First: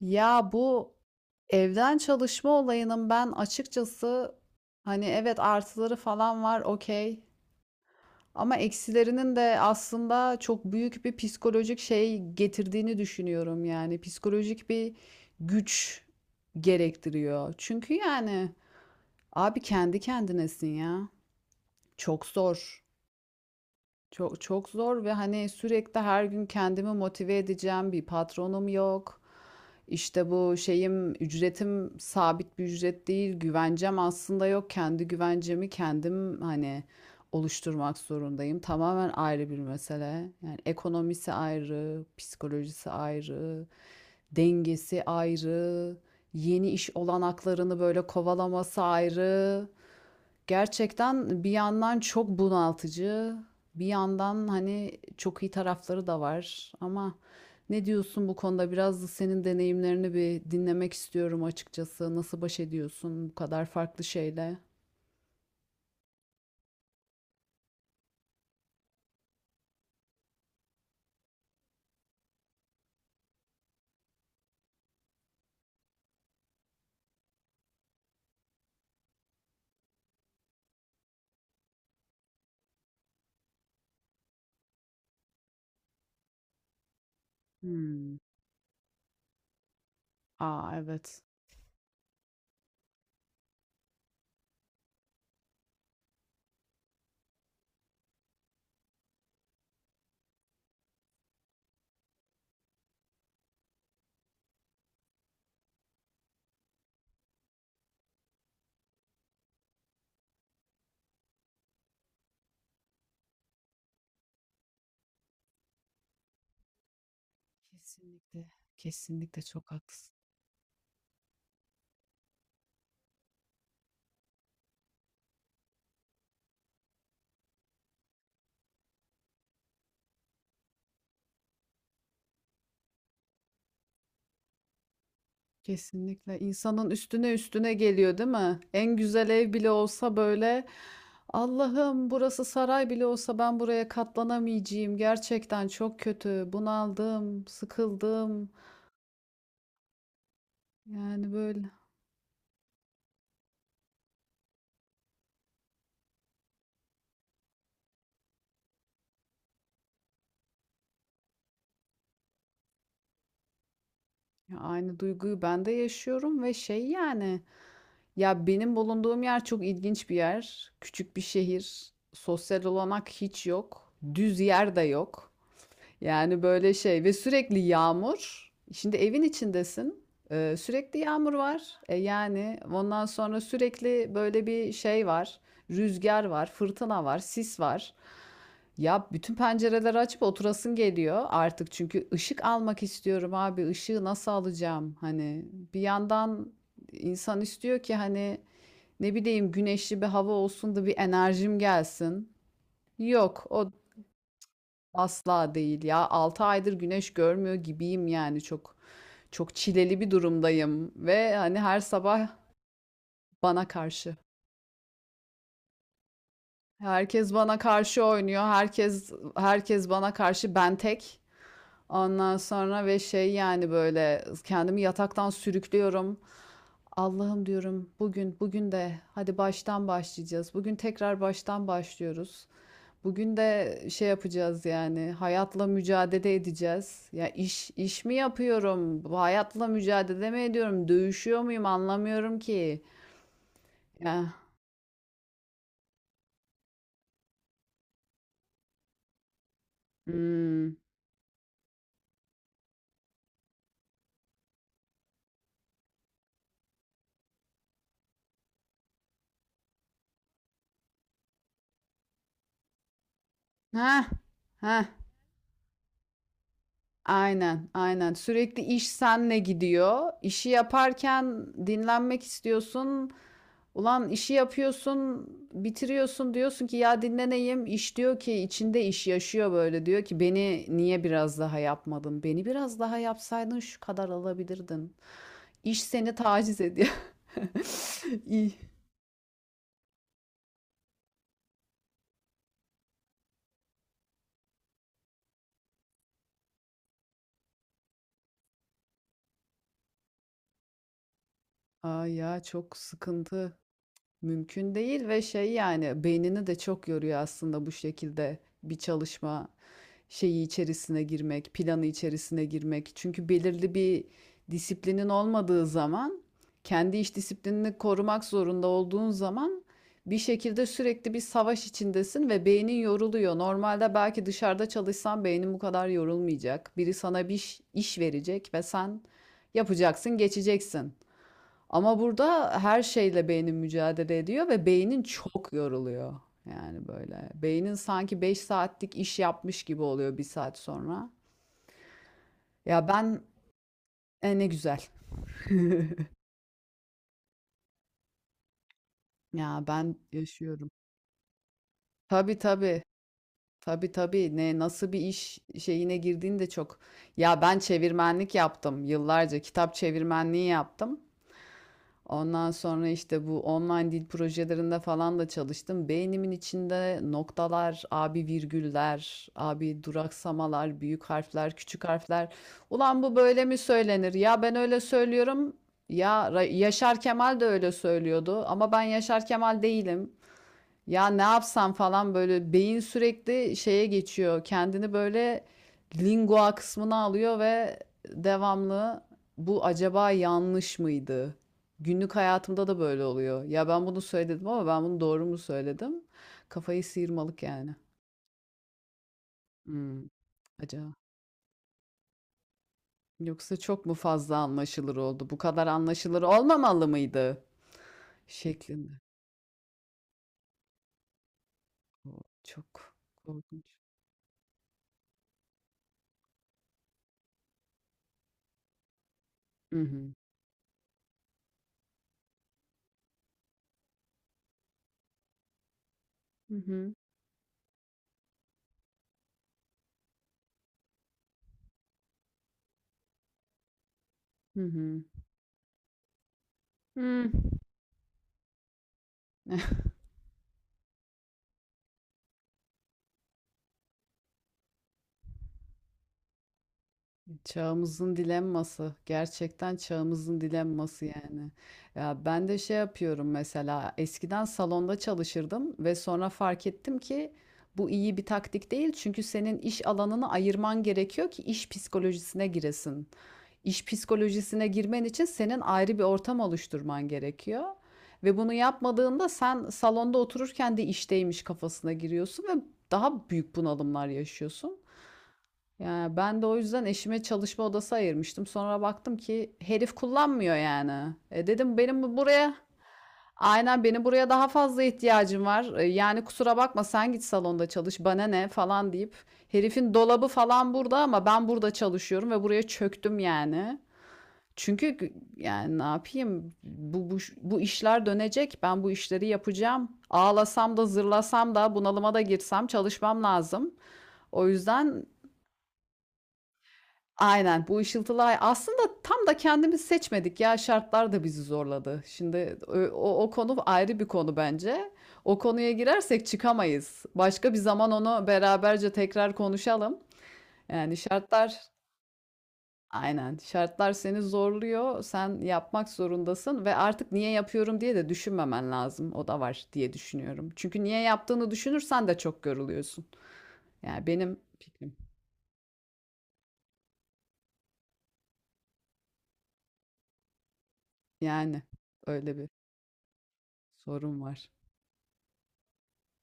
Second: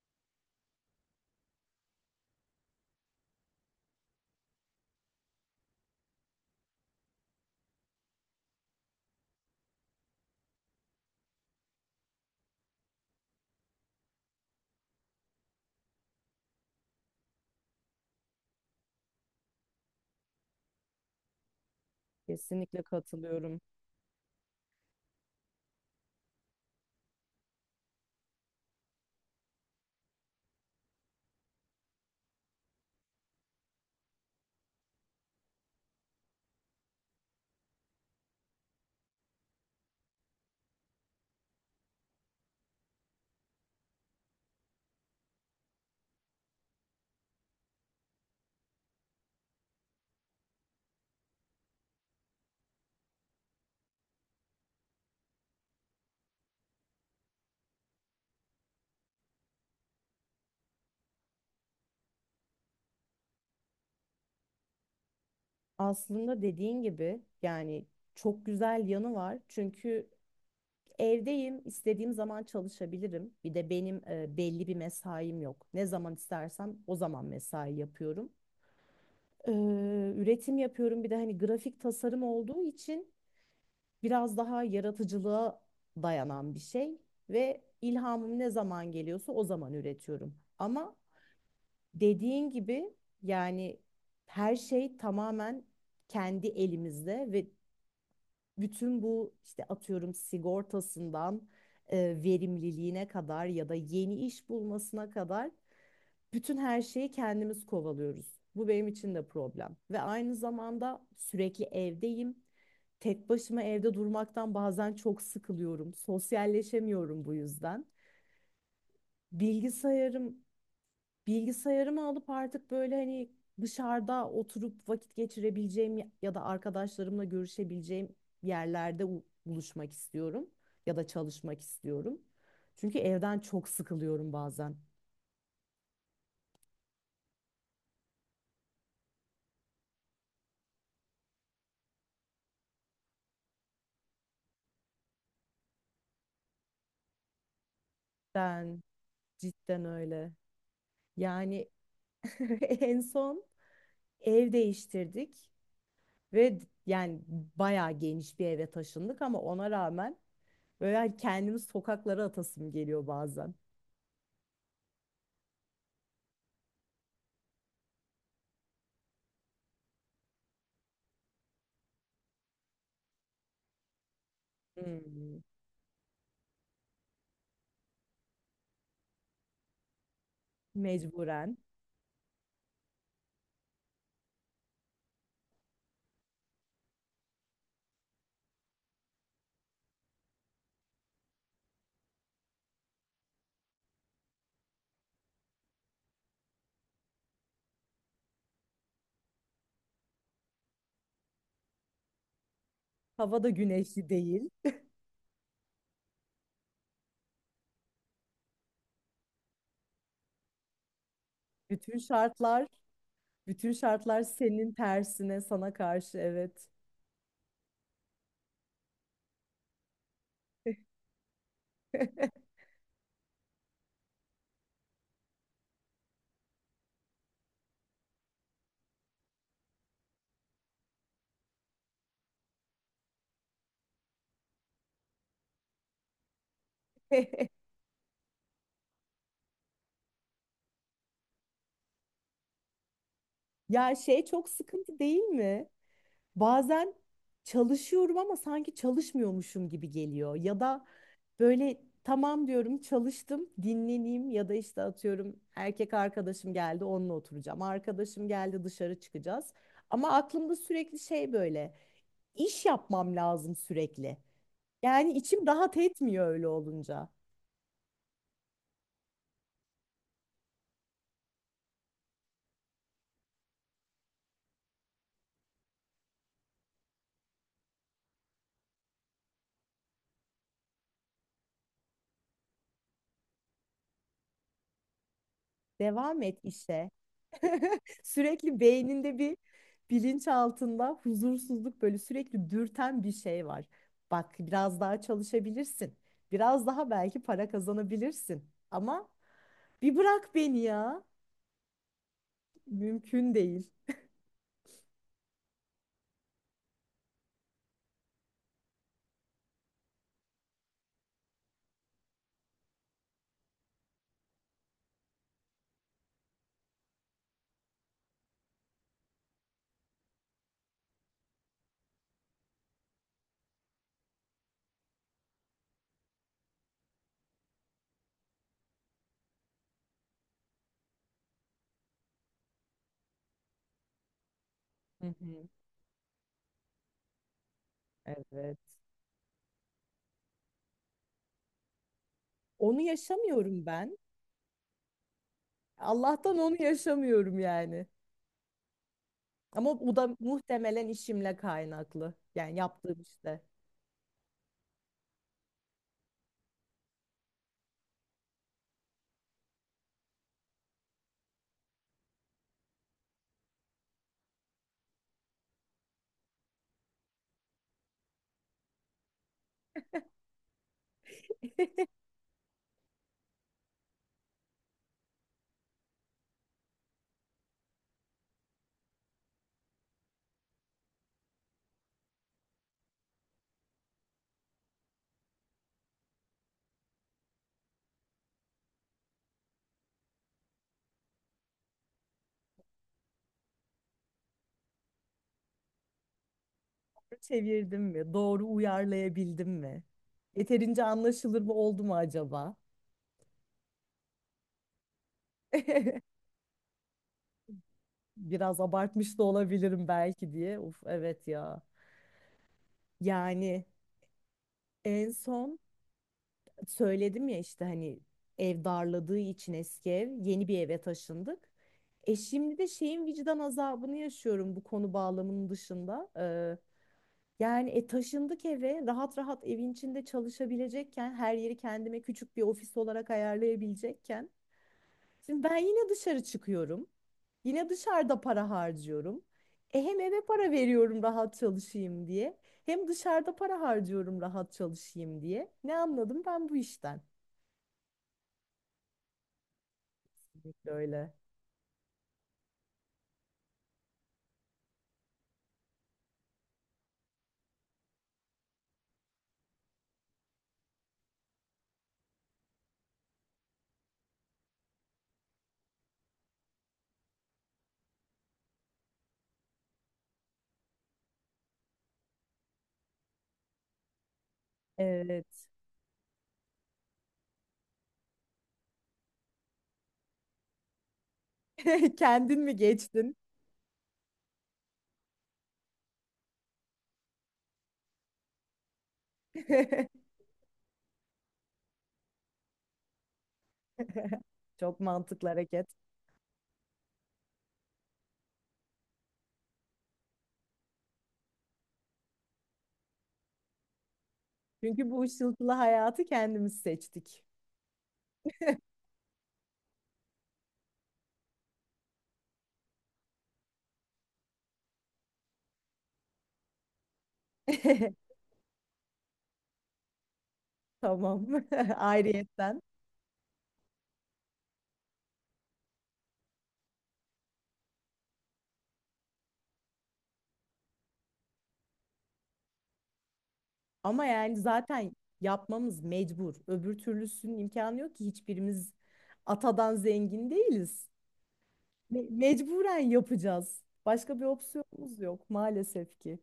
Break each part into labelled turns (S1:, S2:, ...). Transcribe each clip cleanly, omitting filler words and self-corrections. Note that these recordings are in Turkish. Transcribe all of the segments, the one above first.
S1: Ya bu evden çalışma olayının ben açıkçası hani evet artıları falan var okey ama eksilerinin de aslında çok büyük bir psikolojik şey getirdiğini düşünüyorum yani psikolojik bir güç gerektiriyor. Çünkü yani abi kendi kendinesin ya. Çok zor.
S2: Kesinlikle katılıyorum.
S1: Çok çok zor ve hani sürekli her gün kendimi motive edeceğim bir patronum yok. İşte bu şeyim ücretim sabit bir ücret değil. Güvencem aslında yok. Kendi güvencemi kendim hani oluşturmak zorundayım. Tamamen ayrı bir mesele. Yani ekonomisi ayrı, psikolojisi ayrı, dengesi ayrı, yeni iş olanaklarını böyle kovalaması ayrı. Gerçekten bir yandan çok bunaltıcı, bir yandan hani çok iyi tarafları da var. Ama ne diyorsun bu konuda? Biraz da senin deneyimlerini bir dinlemek istiyorum açıkçası. Nasıl baş ediyorsun bu kadar farklı şeyle?
S2: Aslında dediğin gibi yani çok güzel yanı var. Çünkü evdeyim, istediğim zaman çalışabilirim. Bir de benim belli bir mesaim yok. Ne zaman istersem o zaman mesai yapıyorum. Üretim yapıyorum. Bir de hani grafik tasarım olduğu için biraz daha yaratıcılığa dayanan bir şey ve
S1: Hmm.
S2: ilhamım ne zaman geliyorsa o zaman üretiyorum.
S1: Aa,
S2: Ama
S1: evet.
S2: dediğin gibi yani her şey tamamen kendi elimizde ve bütün bu işte atıyorum sigortasından e, verimliliğine kadar ya da yeni iş bulmasına kadar bütün her şeyi kendimiz kovalıyoruz. Bu benim için de problem. Ve aynı zamanda sürekli evdeyim. Tek başıma evde durmaktan bazen çok sıkılıyorum. Sosyalleşemiyorum bu yüzden.
S1: Kesinlikle. Kesinlikle çok haklısın.
S2: Bilgisayarım bilgisayarımı alıp artık böyle hani dışarıda oturup vakit geçirebileceğim ya ya da arkadaşlarımla görüşebileceğim yerlerde buluşmak istiyorum ya da çalışmak istiyorum. Çünkü evden çok sıkılıyorum bazen.
S1: Kesinlikle insanın üstüne üstüne geliyor değil mi? En güzel ev bile olsa böyle Allah'ım burası saray bile olsa ben buraya katlanamayacağım. Gerçekten çok kötü. Bunaldım, sıkıldım.
S2: Ben cidden öyle.
S1: Yani
S2: Yani
S1: böyle
S2: en son ev değiştirdik ve yani bayağı geniş bir eve taşındık ama ona rağmen böyle hani kendimi sokaklara atasım geliyor bazen.
S1: ya aynı duyguyu ben de yaşıyorum ve şey yani ya benim bulunduğum yer çok ilginç bir yer. Küçük bir şehir. Sosyal olanak hiç yok. Düz yer de yok.
S2: Hmm.
S1: Yani böyle şey ve sürekli yağmur. Şimdi evin içindesin. Sürekli yağmur
S2: Mecburen.
S1: var. E yani ondan sonra sürekli böyle bir şey var. Rüzgar var, fırtına var, sis var. Ya bütün pencereleri açıp oturasın geliyor artık çünkü ışık almak istiyorum abi. Işığı nasıl alacağım? Hani bir yandan insan istiyor ki hani ne bileyim güneşli bir hava olsun da bir enerjim gelsin.
S2: Hava
S1: Yok,
S2: da
S1: o
S2: güneşli değil.
S1: asla değil ya. 6 aydır güneş görmüyor gibiyim yani çok çok çileli bir durumdayım ve hani her
S2: Bütün
S1: sabah
S2: şartlar,
S1: bana
S2: bütün
S1: karşı.
S2: şartlar senin tersine, sana karşı. Evet.
S1: Herkes bana karşı oynuyor. Herkes bana karşı ben tek. Ondan sonra ve şey yani böyle kendimi yataktan sürüklüyorum. Allah'ım diyorum bugün de hadi baştan başlayacağız. Bugün tekrar baştan başlıyoruz. Bugün de şey yapacağız yani hayatla mücadele edeceğiz. Ya iş mi yapıyorum? Bu hayatla mücadele mi ediyorum? Dövüşüyor muyum? Anlamıyorum ki.
S2: Ya şey,
S1: Ya.
S2: çok sıkıntı değil mi? Bazen çalışıyorum ama sanki çalışmıyormuşum gibi geliyor. Ya
S1: Hmm.
S2: da böyle tamam diyorum, çalıştım, dinleneyim ya da işte atıyorum erkek arkadaşım geldi onunla oturacağım. Arkadaşım geldi, dışarı çıkacağız. Ama aklımda sürekli şey, böyle iş yapmam lazım
S1: Ha.
S2: sürekli.
S1: Ha.
S2: Yani içim rahat etmiyor öyle olunca.
S1: Aynen, aynen. Sürekli iş senle gidiyor. İşi yaparken dinlenmek istiyorsun. Ulan işi yapıyorsun, bitiriyorsun diyorsun ki ya dinleneyim. İş diyor ki, içinde iş yaşıyor böyle diyor ki, beni niye biraz daha yapmadın? Beni biraz daha yapsaydın şu kadar alabilirdin. İş seni
S2: Devam et
S1: taciz ediyor.
S2: işe.
S1: İyi.
S2: Sürekli beyninde bir, bilinç altında huzursuzluk, böyle sürekli dürten bir şey var. Bak biraz daha çalışabilirsin. Biraz daha belki para kazanabilirsin. Ama bir bırak beni ya.
S1: Aa ya, çok
S2: Mümkün
S1: sıkıntı.
S2: değil.
S1: Mümkün değil ve şey yani beynini de çok yoruyor aslında bu şekilde bir çalışma. Şeyi içerisine girmek, planı içerisine girmek. Çünkü belirli bir disiplinin olmadığı zaman, kendi iş disiplinini korumak zorunda olduğun zaman bir şekilde sürekli bir savaş içindesin ve beynin yoruluyor. Normalde belki dışarıda çalışsan beynin bu kadar yorulmayacak. Biri sana bir iş verecek ve sen yapacaksın, geçeceksin. Ama burada her şeyle beynin mücadele ediyor ve beynin
S2: Hı hı.
S1: çok yoruluyor. Yani böyle. Beynin sanki 5
S2: Evet.
S1: saatlik iş yapmış gibi oluyor bir saat sonra.
S2: Onu
S1: Ya ben
S2: yaşamıyorum ben.
S1: ne güzel.
S2: Allah'tan onu yaşamıyorum yani.
S1: Ya
S2: Ama
S1: ben
S2: bu da
S1: yaşıyorum.
S2: muhtemelen işimle kaynaklı.
S1: Tabii
S2: Yani
S1: tabii.
S2: yaptığım işte.
S1: Tabii tabii. Ne nasıl bir iş şeyine girdiğinde çok. Ya ben çevirmenlik yaptım yıllarca. Kitap çevirmenliği yaptım. Ondan sonra işte bu online dil projelerinde falan da çalıştım. Beynimin içinde noktalar, abi virgüller, abi duraksamalar, büyük harfler, küçük harfler. Ulan bu böyle mi söylenir? Ya ben öyle söylüyorum. Ya Yaşar Kemal de öyle söylüyordu ama ben Yaşar Kemal değilim. Ya ne yapsam falan böyle beyin sürekli şeye geçiyor. Kendini böyle lingua kısmına alıyor ve devamlı bu acaba yanlış mıydı? Günlük hayatımda da böyle oluyor. Ya ben bunu söyledim ama ben bunu doğru mu söyledim? Kafayı sıyırmalık yani.
S2: Çevirdim mi? Doğru uyarlayabildim mi?
S1: Hmm,
S2: Yeterince
S1: acaba.
S2: anlaşılır mı oldu mu acaba?
S1: Yoksa çok mu fazla anlaşılır oldu? Bu kadar anlaşılır olmamalı mıydı?
S2: Biraz
S1: Şeklinde.
S2: abartmış da olabilirim belki diye. Uf, evet ya.
S1: O çok
S2: Yani
S1: korkunç.
S2: en son söyledim ya işte hani ev darladığı için
S1: Hı
S2: eski ev,
S1: hı.
S2: yeni bir eve taşındık. E, şimdi de şeyin vicdan azabını yaşıyorum bu konu bağlamının dışında.
S1: Hı hı.
S2: Yani taşındık eve, rahat rahat evin içinde çalışabilecekken, her yeri kendime küçük bir ofis olarak ayarlayabilecekken.
S1: Hı hı.
S2: Şimdi ben yine dışarı çıkıyorum.
S1: Hmm.
S2: Yine dışarıda para harcıyorum. E hem eve para veriyorum rahat çalışayım diye. Hem dışarıda para harcıyorum rahat çalışayım diye. Ne anladım ben bu işten?
S1: Çağımızın dilemması. Gerçekten çağımızın
S2: Kesinlikle
S1: dilemması
S2: öyle.
S1: yani. Ya ben de şey yapıyorum mesela, eskiden salonda çalışırdım ve sonra fark ettim ki bu iyi bir taktik değil. Çünkü senin iş alanını ayırman gerekiyor ki iş psikolojisine giresin. İş psikolojisine girmen için senin ayrı bir ortam oluşturman gerekiyor. Ve bunu yapmadığında sen salonda otururken de işteymiş kafasına giriyorsun ve daha büyük bunalımlar yaşıyorsun.
S2: Evet.
S1: Yani ben de o yüzden eşime çalışma odası ayırmıştım. Sonra baktım ki herif kullanmıyor yani. E dedim benim
S2: Kendin
S1: buraya
S2: mi geçtin?
S1: aynen benim buraya daha fazla ihtiyacım var. E yani kusura bakma sen git salonda çalış bana ne falan deyip herifin dolabı falan burada ama ben burada çalışıyorum ve buraya çöktüm yani.
S2: Çok
S1: Çünkü
S2: mantıklı hareket.
S1: yani ne yapayım bu işler dönecek ben bu işleri yapacağım. Ağlasam da zırlasam da bunalıma da girsem çalışmam lazım. O
S2: Çünkü bu
S1: yüzden
S2: ışıltılı hayatı kendimiz seçtik.
S1: aynen bu ışıltılı ay aslında tam da kendimiz seçmedik ya şartlar da bizi zorladı. Şimdi o konu ayrı bir konu bence. O konuya girersek çıkamayız. Başka bir zaman onu beraberce tekrar konuşalım. Yani
S2: Tamam.
S1: şartlar
S2: Ayrıyetten.
S1: aynen şartlar seni zorluyor. Sen yapmak zorundasın ve artık niye yapıyorum diye de düşünmemen lazım. O da var diye düşünüyorum. Çünkü niye yaptığını düşünürsen de çok yoruluyorsun.
S2: Ama
S1: Yani
S2: yani
S1: benim
S2: zaten
S1: fikrim
S2: yapmamız mecbur. Öbür türlüsünün imkanı yok ki, hiçbirimiz atadan zengin değiliz.
S1: yani öyle bir
S2: Mecburen yapacağız.
S1: sorun
S2: Başka bir
S1: var.
S2: opsiyonumuz yok maalesef ki.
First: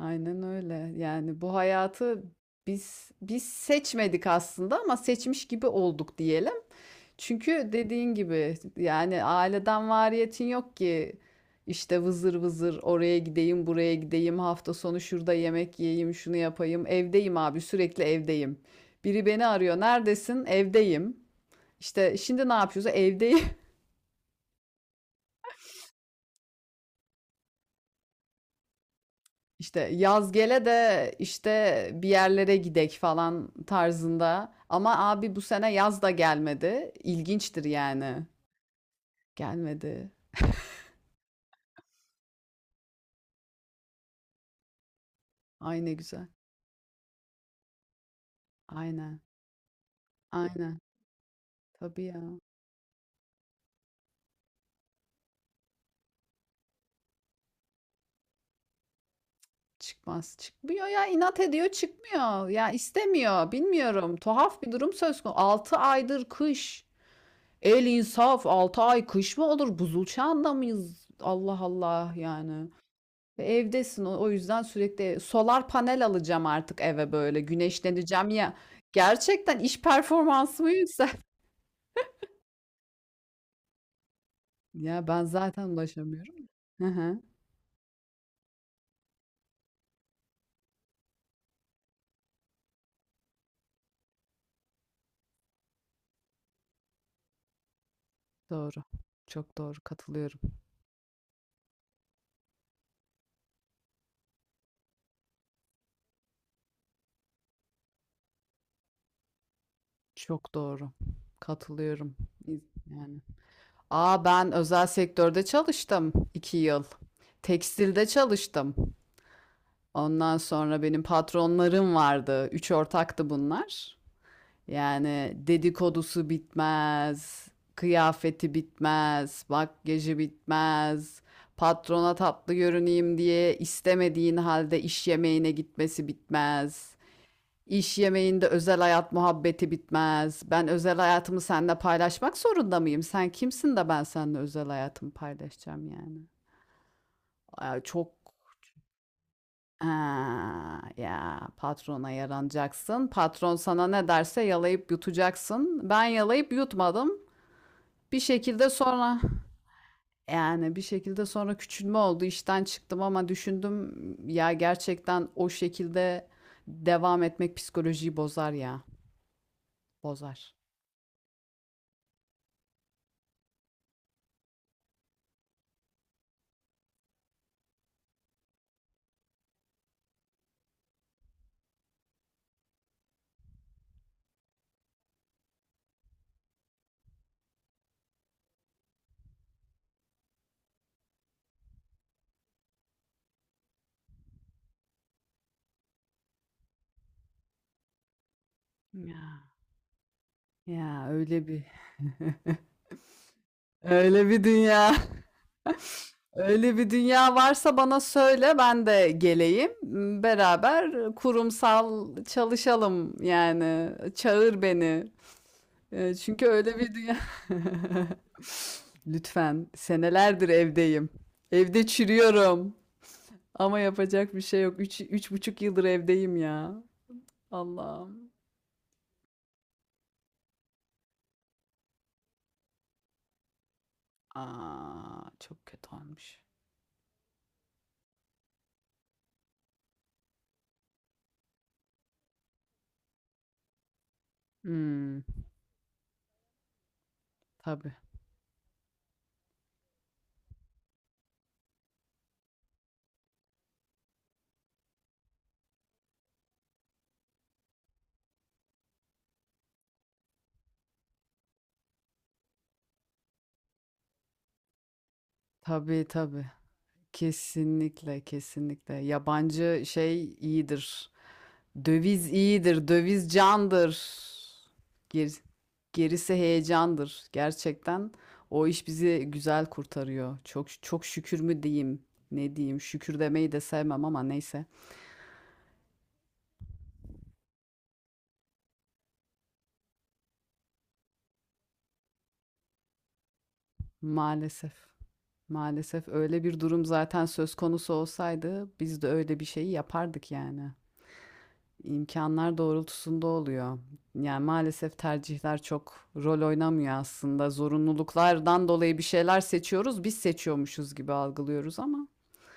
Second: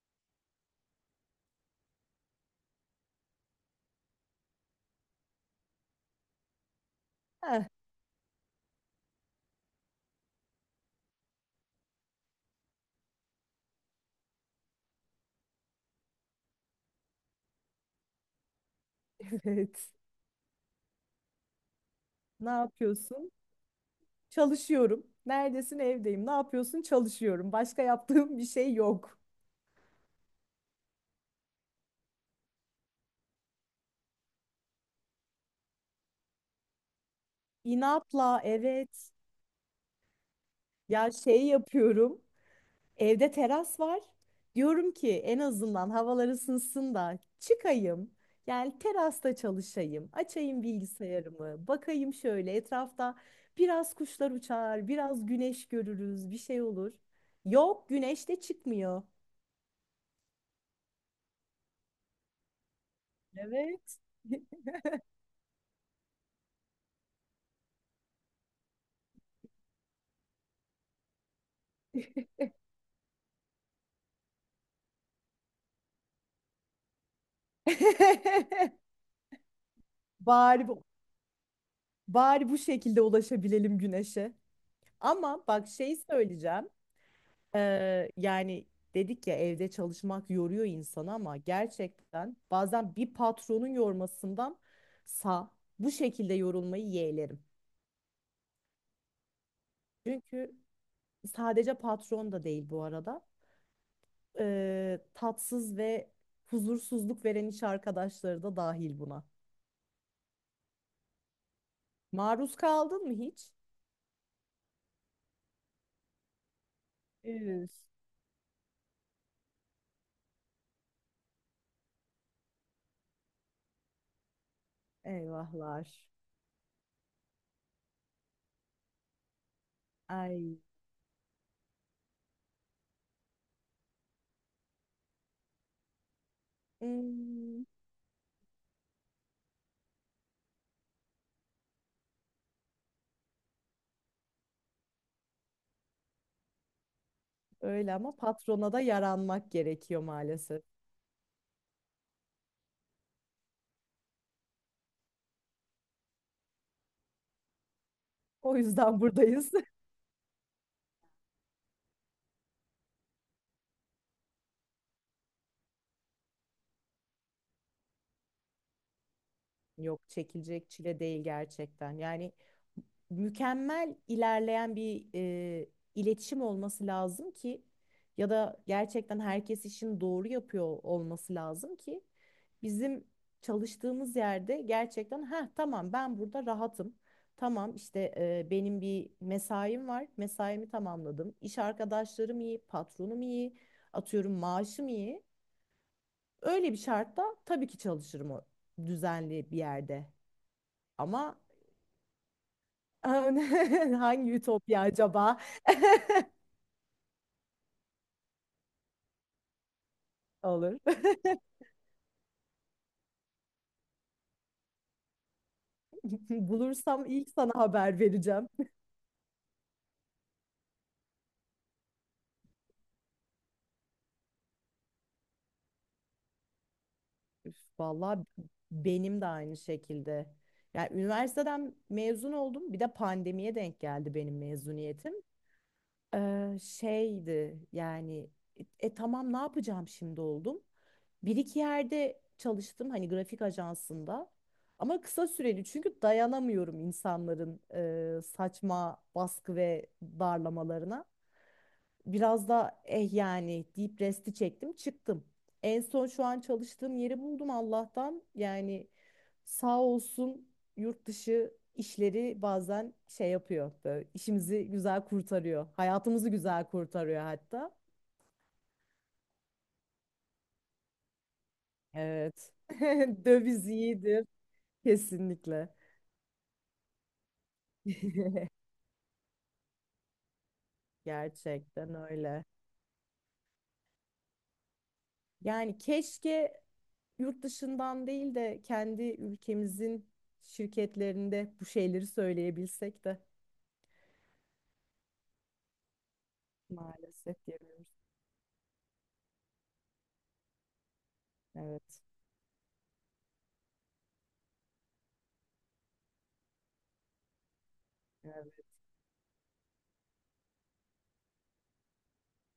S1: Aynen öyle. Yani bu hayatı biz seçmedik aslında ama seçmiş gibi olduk diyelim.
S2: Heh,
S1: Çünkü dediğin gibi yani aileden variyetin yok ki işte vızır vızır oraya gideyim, buraya gideyim, hafta sonu şurada yemek yiyeyim, şunu yapayım. Evdeyim abi, sürekli evdeyim. Biri beni arıyor.
S2: evet.
S1: Neredesin? Evdeyim. İşte şimdi
S2: Ne
S1: ne yapıyoruz?
S2: yapıyorsun?
S1: Evdeyim.
S2: Çalışıyorum. Neredesin? Evdeyim. Ne yapıyorsun? Çalışıyorum. Başka yaptığım bir şey yok.
S1: İşte yaz gele de işte bir yerlere gidek falan tarzında. Ama abi bu sene yaz da gelmedi. İlginçtir yani.
S2: İnatla evet.
S1: Gelmedi.
S2: Ya şey yapıyorum. Evde teras var. Diyorum ki en
S1: Ay
S2: azından
S1: ne güzel.
S2: havalar ısınsın da çıkayım. Yani
S1: Aynen.
S2: terasta çalışayım. Açayım
S1: Aynen.
S2: bilgisayarımı.
S1: Tabii
S2: Bakayım
S1: ya.
S2: şöyle etrafta biraz kuşlar uçar, biraz güneş görürüz, bir şey olur. Yok, güneş de çıkmıyor.
S1: Çıkmaz. Çıkmıyor ya. İnat ediyor çıkmıyor. Ya istemiyor.
S2: Evet.
S1: Bilmiyorum. Tuhaf bir durum söz konusu. 6 aydır kış. El insaf. 6 ay kış mı olur? Buzul çağında mıyız? Allah Allah yani. Ve evdesin o yüzden sürekli solar panel alacağım artık eve böyle güneşleneceğim ya. Gerçekten iş
S2: Bari
S1: performansımı
S2: bu-
S1: yüksel
S2: Bari bu şekilde ulaşabilelim güneşe.
S1: Ya, ben
S2: Ama bak
S1: zaten
S2: şey
S1: ulaşamıyorum.
S2: söyleyeceğim.
S1: Hı hı.
S2: Yani dedik ya evde çalışmak yoruyor insanı, ama gerçekten bazen bir patronun yormasından sa bu şekilde yorulmayı yeğlerim.
S1: Doğru. Çok doğru, katılıyorum.
S2: Çünkü sadece patron da değil bu arada. Tatsız ve huzursuzluk veren iş arkadaşları da dahil buna.
S1: Çok doğru. Katılıyorum.
S2: Maruz
S1: İz
S2: kaldın mı
S1: yani.
S2: hiç?
S1: A, ben özel sektörde çalıştım 2 yıl.
S2: Evet.
S1: Tekstilde çalıştım. Ondan sonra benim patronlarım vardı. Üç ortaktı bunlar. Yani
S2: Eyvahlar.
S1: dedikodusu bitmez, kıyafeti bitmez, makyajı
S2: Ay.
S1: bitmez, patrona tatlı görüneyim diye istemediğin halde iş yemeğine gitmesi bitmez.
S2: Hmm.
S1: İş yemeğinde özel hayat muhabbeti bitmez. Ben özel hayatımı seninle paylaşmak zorunda mıyım? Sen kimsin de ben seninle özel hayatımı paylaşacağım yani. Ay,
S2: Öyle,
S1: çok
S2: ama patrona da yaranmak gerekiyor maalesef.
S1: ha, ya patrona yaranacaksın. Patron sana ne derse yalayıp yutacaksın. Ben yalayıp yutmadım. Bir
S2: O
S1: şekilde
S2: yüzden
S1: sonra
S2: buradayız.
S1: yani bir şekilde sonra küçülme oldu. İşten çıktım ama düşündüm ya gerçekten o şekilde devam etmek psikolojiyi bozar ya.
S2: Yok,
S1: Bozar.
S2: çekilecek çile değil gerçekten. Yani mükemmel ilerleyen bir iletişim olması lazım ki, ya da gerçekten herkes işini doğru yapıyor olması lazım ki bizim çalıştığımız yerde. Gerçekten ha tamam, ben burada rahatım. Tamam işte benim bir mesaim var. Mesaimi tamamladım. İş arkadaşlarım iyi, patronum iyi, atıyorum maaşım iyi. Öyle bir şartta tabii ki çalışırım, o
S1: Ya,
S2: düzenli bir yerde.
S1: ya
S2: Ama
S1: öyle bir öyle
S2: hangi
S1: bir
S2: ütopya
S1: dünya.
S2: acaba
S1: Öyle bir dünya varsa bana söyle ben de geleyim.
S2: olur?
S1: Beraber kurumsal çalışalım yani. Çağır beni. Çünkü öyle bir
S2: Bulursam
S1: dünya.
S2: ilk sana haber vereceğim.
S1: Lütfen. Senelerdir evdeyim. Evde çürüyorum. Ama yapacak bir şey yok. Üç, 3,5 yıldır evdeyim ya.
S2: Üf, vallahi
S1: Allah'ım.
S2: benim de aynı şekilde. Yani üniversiteden mezun oldum. Bir de pandemiye denk geldi benim mezuniyetim.
S1: Aa, çok kötü olmuş.
S2: Şeydi yani, tamam ne yapacağım şimdi oldum. Bir iki yerde çalıştım hani, grafik ajansında. Ama
S1: Hmm,
S2: kısa süreli, çünkü dayanamıyorum insanların
S1: tabii.
S2: saçma baskı ve darlamalarına. Biraz da eh yani deyip resti çektim, çıktım. En son şu an çalıştığım yeri buldum Allah'tan. Yani sağ olsun yurt dışı işleri bazen şey yapıyor. Böyle işimizi güzel kurtarıyor.
S1: Tabii
S2: Hayatımızı
S1: tabii.
S2: güzel kurtarıyor hatta.
S1: Kesinlikle kesinlikle. Yabancı şey iyidir. Döviz
S2: Evet.
S1: iyidir, döviz
S2: Döviz
S1: candır.
S2: iyidir.
S1: Ger-
S2: Kesinlikle.
S1: gerisi heyecandır. Gerçekten o iş bizi güzel kurtarıyor. Çok çok şükür mü
S2: Gerçekten
S1: diyeyim,
S2: öyle.
S1: ne diyeyim? Şükür demeyi de sevmem ama neyse.
S2: Yani keşke yurt dışından değil de kendi ülkemizin şirketlerinde bu şeyleri söyleyebilsek de.
S1: Maalesef. Maalesef öyle bir durum zaten
S2: Maalesef
S1: söz
S2: geliyoruz.
S1: konusu olsaydı biz de öyle bir şeyi yapardık yani.
S2: Evet.
S1: İmkanlar doğrultusunda oluyor. Yani maalesef tercihler çok rol oynamıyor aslında.
S2: Evet.
S1: Zorunluluklardan dolayı bir şeyler seçiyoruz, biz seçiyormuşuz gibi algılıyoruz ama.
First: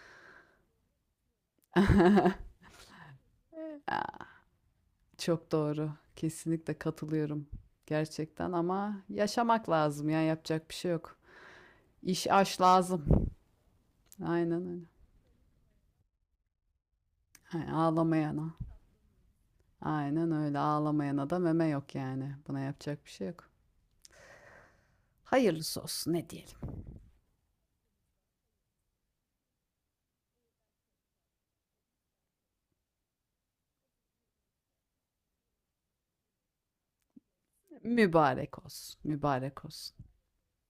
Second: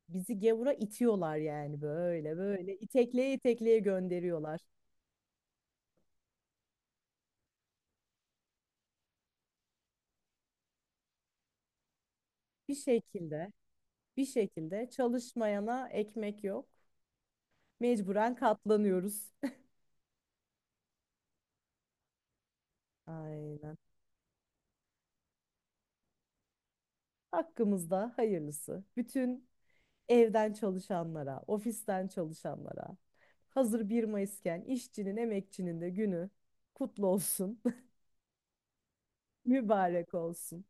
S2: Bizi gavura itiyorlar yani, böyle böyle itekleye itekleye gönderiyorlar.
S1: Çok doğru. Kesinlikle katılıyorum. Gerçekten ama yaşamak lazım ya yapacak bir şey yok. İş aş
S2: Bir
S1: lazım.
S2: şekilde bir
S1: Aynen öyle.
S2: şekilde çalışmayana ekmek yok.
S1: Ha,
S2: Mecburen
S1: ağlamayana.
S2: katlanıyoruz.
S1: Aynen öyle ağlamayana da meme yok yani. Buna yapacak bir şey yok.
S2: Aynen.
S1: Hayırlısı olsun ne diyelim.
S2: Hakkımızda hayırlısı. Bütün evden çalışanlara, ofisten çalışanlara. Hazır 1 Mayıs'ken işçinin, emekçinin de günü kutlu olsun,
S1: Mübarek olsun. Mübarek olsun.
S2: mübarek olsun.